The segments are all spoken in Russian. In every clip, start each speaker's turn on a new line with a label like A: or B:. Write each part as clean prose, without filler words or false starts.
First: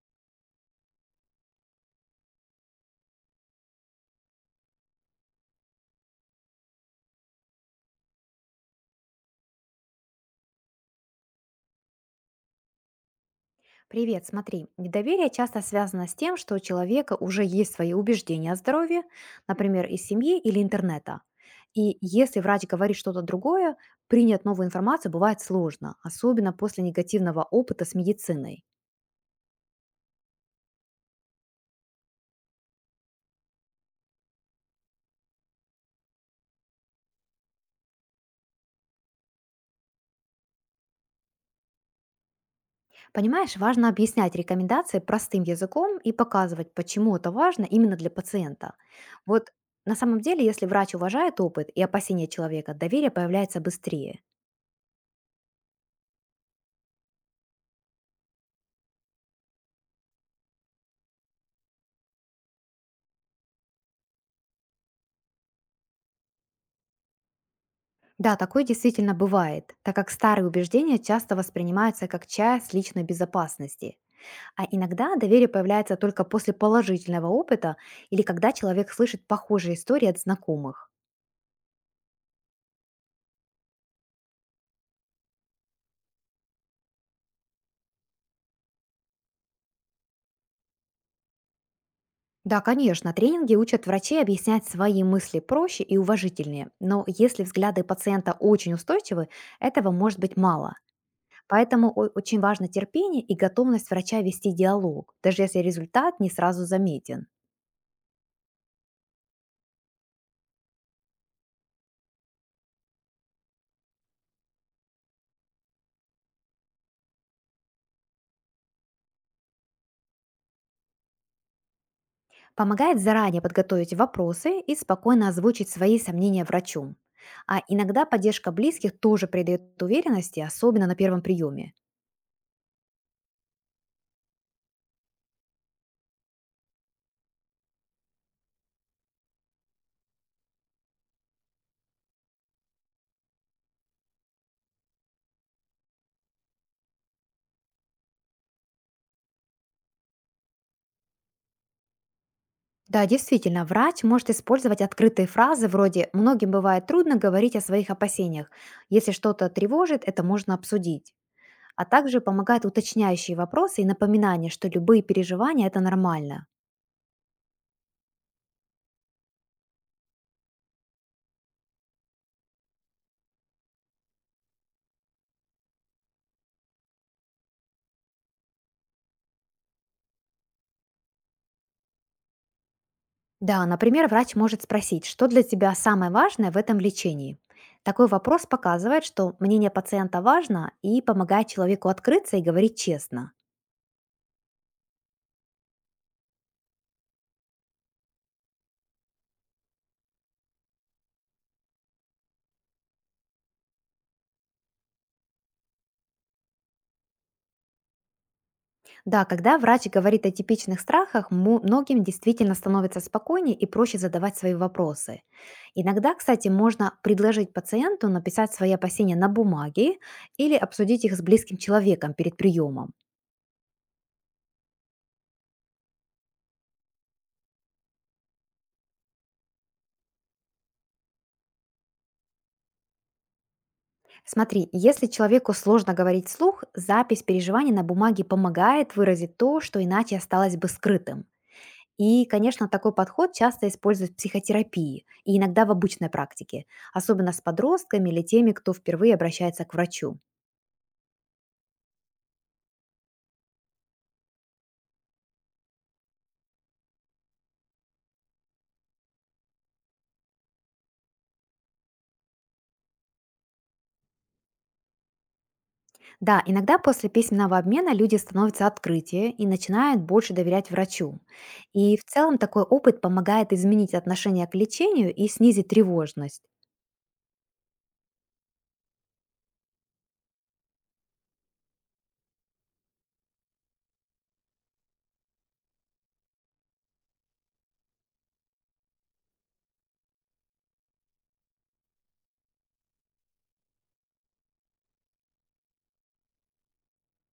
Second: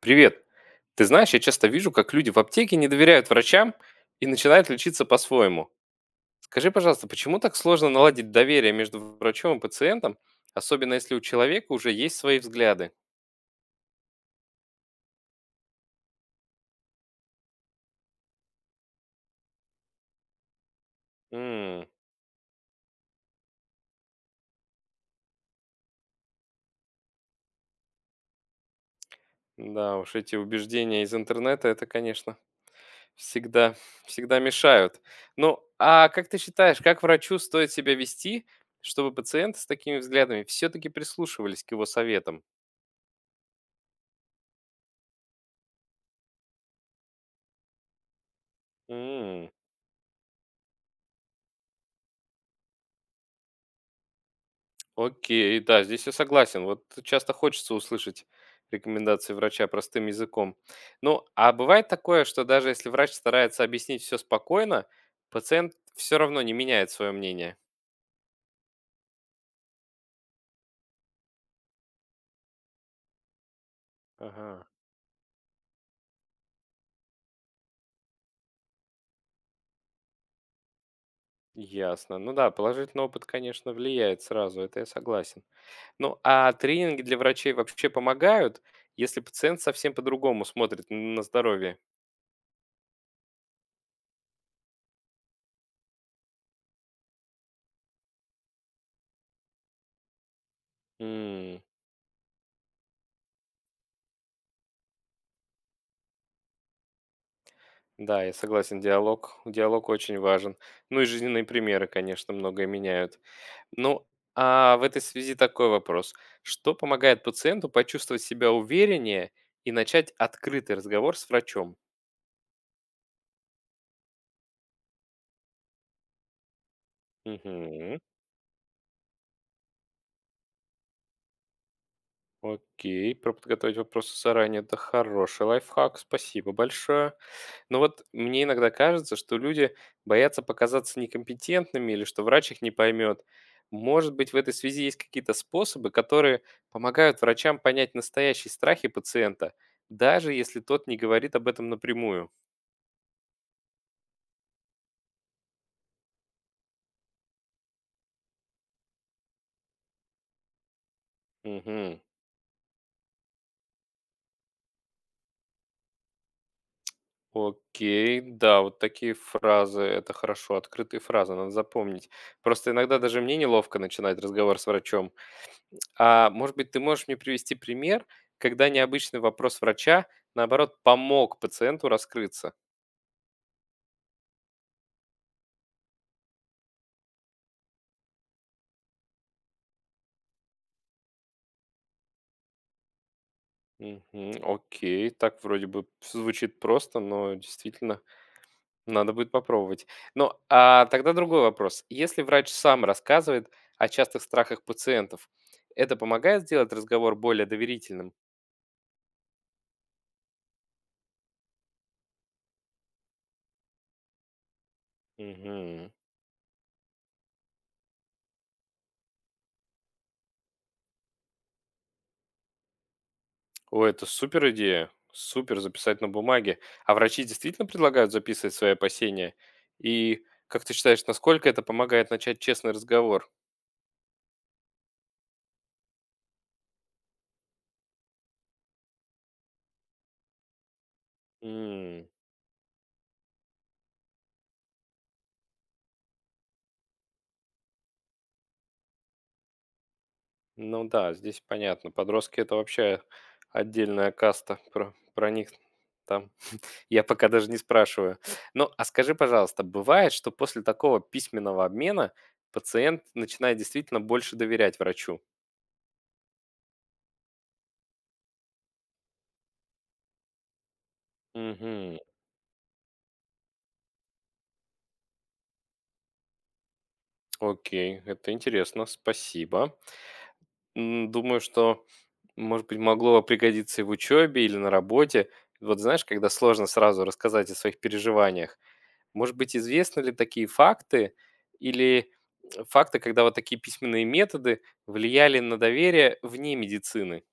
A: Привет. Ты знаешь, я часто вижу, как люди в аптеке не доверяют врачам и начинают лечиться по-своему. Скажи, пожалуйста, почему так сложно наладить доверие между врачом и пациентом, особенно если у человека уже есть свои взгляды?
B: Привет, смотри, недоверие часто связано с тем, что у человека уже есть свои убеждения о здоровье, например, из семьи или интернета.
A: М.
B: И если врач говорит что-то другое, принять новую информацию бывает сложно, особенно после негативного опыта с медициной.
A: Да уж, эти убеждения из интернета, это, конечно, всегда, всегда мешают. Ну, а как ты считаешь, как врачу стоит себя вести, чтобы пациенты с такими взглядами все-таки прислушивались к его советам?
B: Понимаешь, важно объяснять рекомендации простым языком и показывать, почему это важно именно для пациента. Вот на самом деле, если врач уважает опыт и опасения человека, доверие появляется быстрее.
A: Окей, да, здесь я согласен. Вот часто хочется услышать рекомендации врача простым языком. Ну, а бывает такое, что даже если врач старается объяснить все спокойно, пациент все равно не меняет свое мнение.
B: Да, такое действительно бывает, так как старые убеждения часто воспринимаются как часть личной безопасности. А
A: Ага,
B: иногда доверие появляется только после положительного опыта или когда человек слышит похожие истории от знакомых.
A: ясно. Ну да, положительный опыт, конечно, влияет сразу, это я согласен. Ну, а тренинги для врачей вообще помогают, если пациент совсем по-другому смотрит на здоровье?
B: Да, конечно, тренинги учат врачей объяснять свои мысли проще и уважительнее, но если взгляды пациента очень устойчивы, этого может быть мало. Поэтому очень важно терпение и готовность врача вести диалог, даже если результат не сразу заметен.
A: Да, я согласен, диалог очень важен. Ну и жизненные примеры, конечно, многое меняют. Ну, а в этой связи такой вопрос. Что помогает пациенту почувствовать себя увереннее и начать открытый разговор с врачом?
B: Помогает заранее подготовить вопросы и спокойно озвучить свои сомнения врачу. А
A: Мгм.
B: иногда поддержка близких тоже придает уверенности, особенно на первом приеме.
A: Окей, про подготовить вопросы заранее. Это хороший лайфхак, спасибо большое. Но вот мне иногда кажется, что люди боятся показаться некомпетентными или что врач их не поймет. Может быть, в этой связи есть какие-то способы, которые помогают врачам понять настоящие страхи пациента, даже если тот не говорит об этом напрямую.
B: Да, действительно, врач может использовать открытые фразы вроде «многим бывает трудно говорить о своих опасениях. Если что-то тревожит, это можно обсудить». А
A: Угу.
B: также помогает уточняющие вопросы и напоминание, что любые переживания– это нормально.
A: Окей, да, вот такие фразы, это хорошо, открытые фразы, надо запомнить. Просто иногда даже мне неловко начинать разговор с врачом. А, может быть, ты можешь мне привести пример, когда необычный вопрос врача, наоборот, помог пациенту раскрыться?
B: Да, например, врач может спросить, что для тебя самое важное в этом лечении. Такой вопрос показывает, что мнение пациента важно и помогает человеку открыться и говорить честно.
A: Мгм. Окей, так вроде бы звучит просто, но действительно надо будет попробовать. Ну, а тогда другой вопрос. Если врач сам рассказывает о частых страхах пациентов, это помогает сделать разговор более доверительным?
B: Да, когда врач говорит о типичных страхах, многим действительно становится спокойнее и проще задавать свои вопросы.
A: Мгм.
B: Иногда, кстати, можно предложить пациенту написать свои опасения на бумаге или обсудить их с близким человеком перед приемом.
A: О, это супер идея. Супер записать на бумаге. А врачи действительно предлагают записывать свои опасения? И как ты считаешь, насколько это помогает начать честный разговор?
B: Смотри, если человеку сложно говорить вслух, запись переживаний на бумаге помогает выразить то, что иначе осталось бы скрытым.
A: М.
B: И, конечно, такой подход часто используют в психотерапии и иногда в обычной практике, особенно с подростками или теми, кто впервые обращается к врачу.
A: Ну да, здесь понятно. Подростки это вообще отдельная каста. Про них там я пока даже не спрашиваю. Ну, а скажи, пожалуйста, бывает, что после такого письменного обмена пациент начинает действительно больше доверять врачу?
B: Да, иногда после письменного обмена люди становятся открытие и начинают больше доверять врачу. И
A: Угу.
B: в целом такой опыт помогает изменить отношение к лечению и снизить тревожность.
A: Окей, это интересно, спасибо. М, думаю, что, может быть, могло бы пригодиться и в учебе, или на работе. Вот знаешь, когда сложно сразу рассказать о своих переживаниях. Может быть, известны ли такие факты или факты, когда вот такие письменные методы влияли на доверие вне медицины?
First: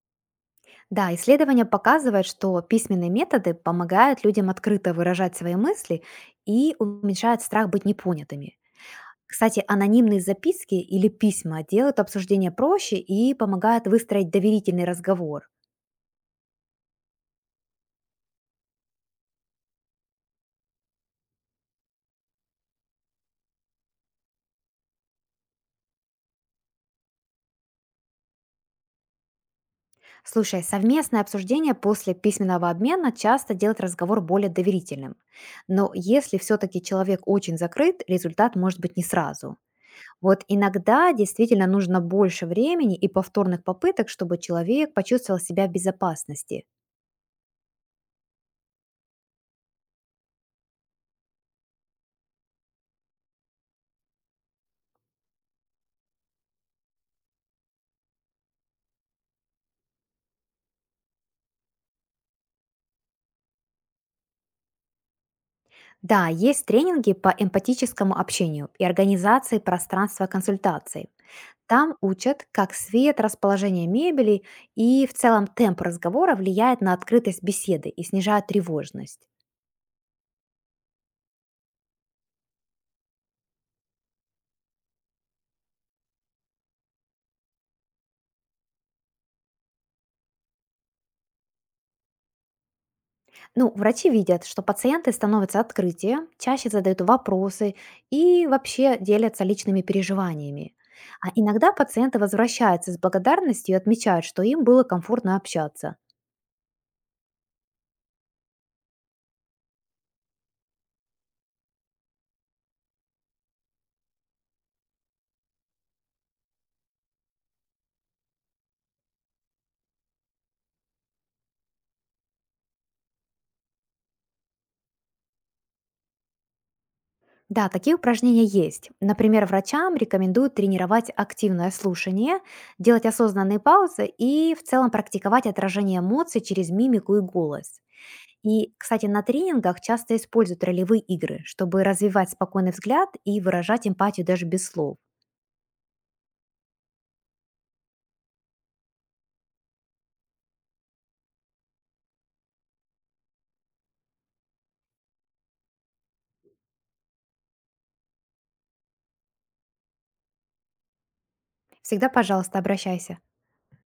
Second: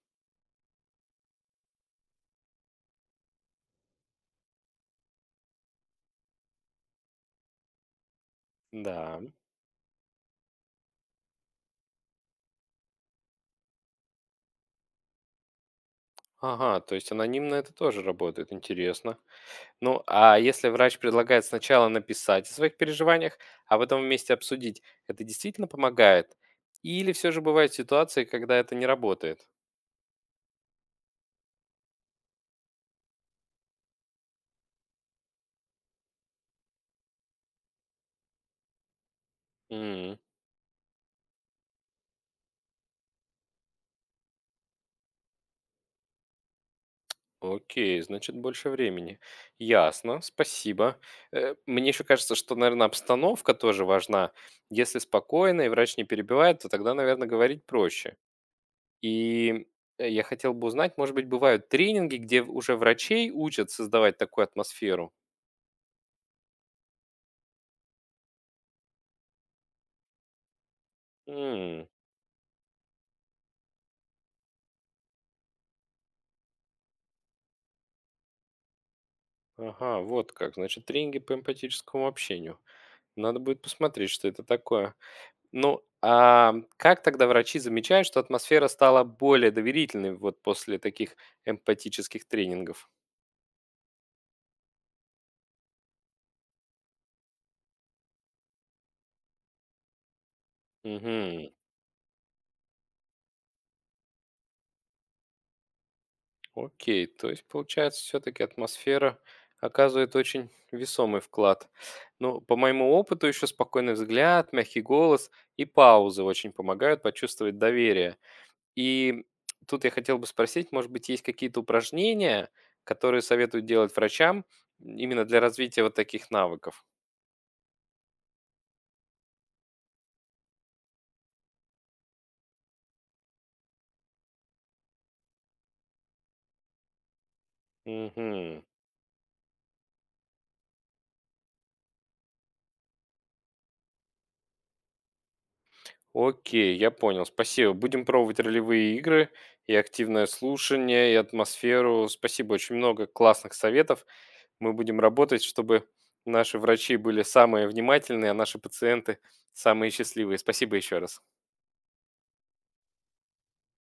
B: Да, исследования показывают, что письменные методы помогают людям открыто выражать свои мысли и уменьшают страх быть непонятыми.
A: Да.
B: Кстати, анонимные записки или письма делают обсуждение проще и помогают выстроить доверительный разговор.
A: Ага, то есть анонимно это тоже работает, интересно. Ну, а если врач предлагает сначала написать о своих переживаниях, а потом вместе обсудить, это действительно помогает? Или все же бывают ситуации, когда это не работает?
B: Слушай, совместное обсуждение после письменного обмена часто делает разговор более доверительным. Но если все-таки человек очень закрыт, результат может быть не сразу.
A: М,
B: Вот иногда действительно нужно больше времени и повторных попыток, чтобы человек почувствовал себя в безопасности.
A: окей, значит, больше времени. Ясно, спасибо. Мне еще кажется, что, наверное, обстановка тоже важна. Если спокойно и врач не перебивает, то тогда, наверное, говорить проще. И я хотел бы узнать, может быть, бывают тренинги, где уже врачей учат создавать такую атмосферу?
B: Да, есть тренинги по эмпатическому общению и организации пространства консультаций. Там учат, как свет, расположение мебели и в целом темп разговора влияет на открытость беседы и снижает тревожность.
A: Ага, вот как. Значит, тренинги по эмпатическому общению. Надо будет посмотреть, что это такое. Ну, а как тогда врачи замечают, что атмосфера стала более доверительной вот после таких эмпатических тренингов?
B: Ну, врачи видят, что пациенты становятся открытие, чаще задают вопросы и вообще делятся личными переживаниями. А
A: Угу,
B: иногда пациенты возвращаются с благодарностью и отмечают, что им было комфортно общаться.
A: окей. То есть, получается, все-таки атмосфера оказывает очень весомый вклад. Ну, по моему опыту, еще спокойный взгляд, мягкий голос и паузы очень помогают почувствовать доверие. И тут я хотел бы спросить, может быть, есть какие-то упражнения, которые советуют делать врачам именно для развития вот таких навыков?
B: Да, такие упражнения есть. Например, врачам рекомендуют тренировать активное слушание, делать осознанные паузы и в целом практиковать отражение эмоций через мимику и голос.
A: Мгм.
B: И, кстати, на тренингах часто используют ролевые игры, чтобы развивать спокойный взгляд и выражать эмпатию даже без слов.
A: Окей, я понял. Спасибо. Будем пробовать ролевые игры и активное слушание, и атмосферу. Спасибо. Очень много классных советов. Мы будем работать, чтобы наши врачи были самые внимательные, а наши пациенты самые счастливые. Спасибо еще раз.
B: Всегда, пожалуйста, обращайся.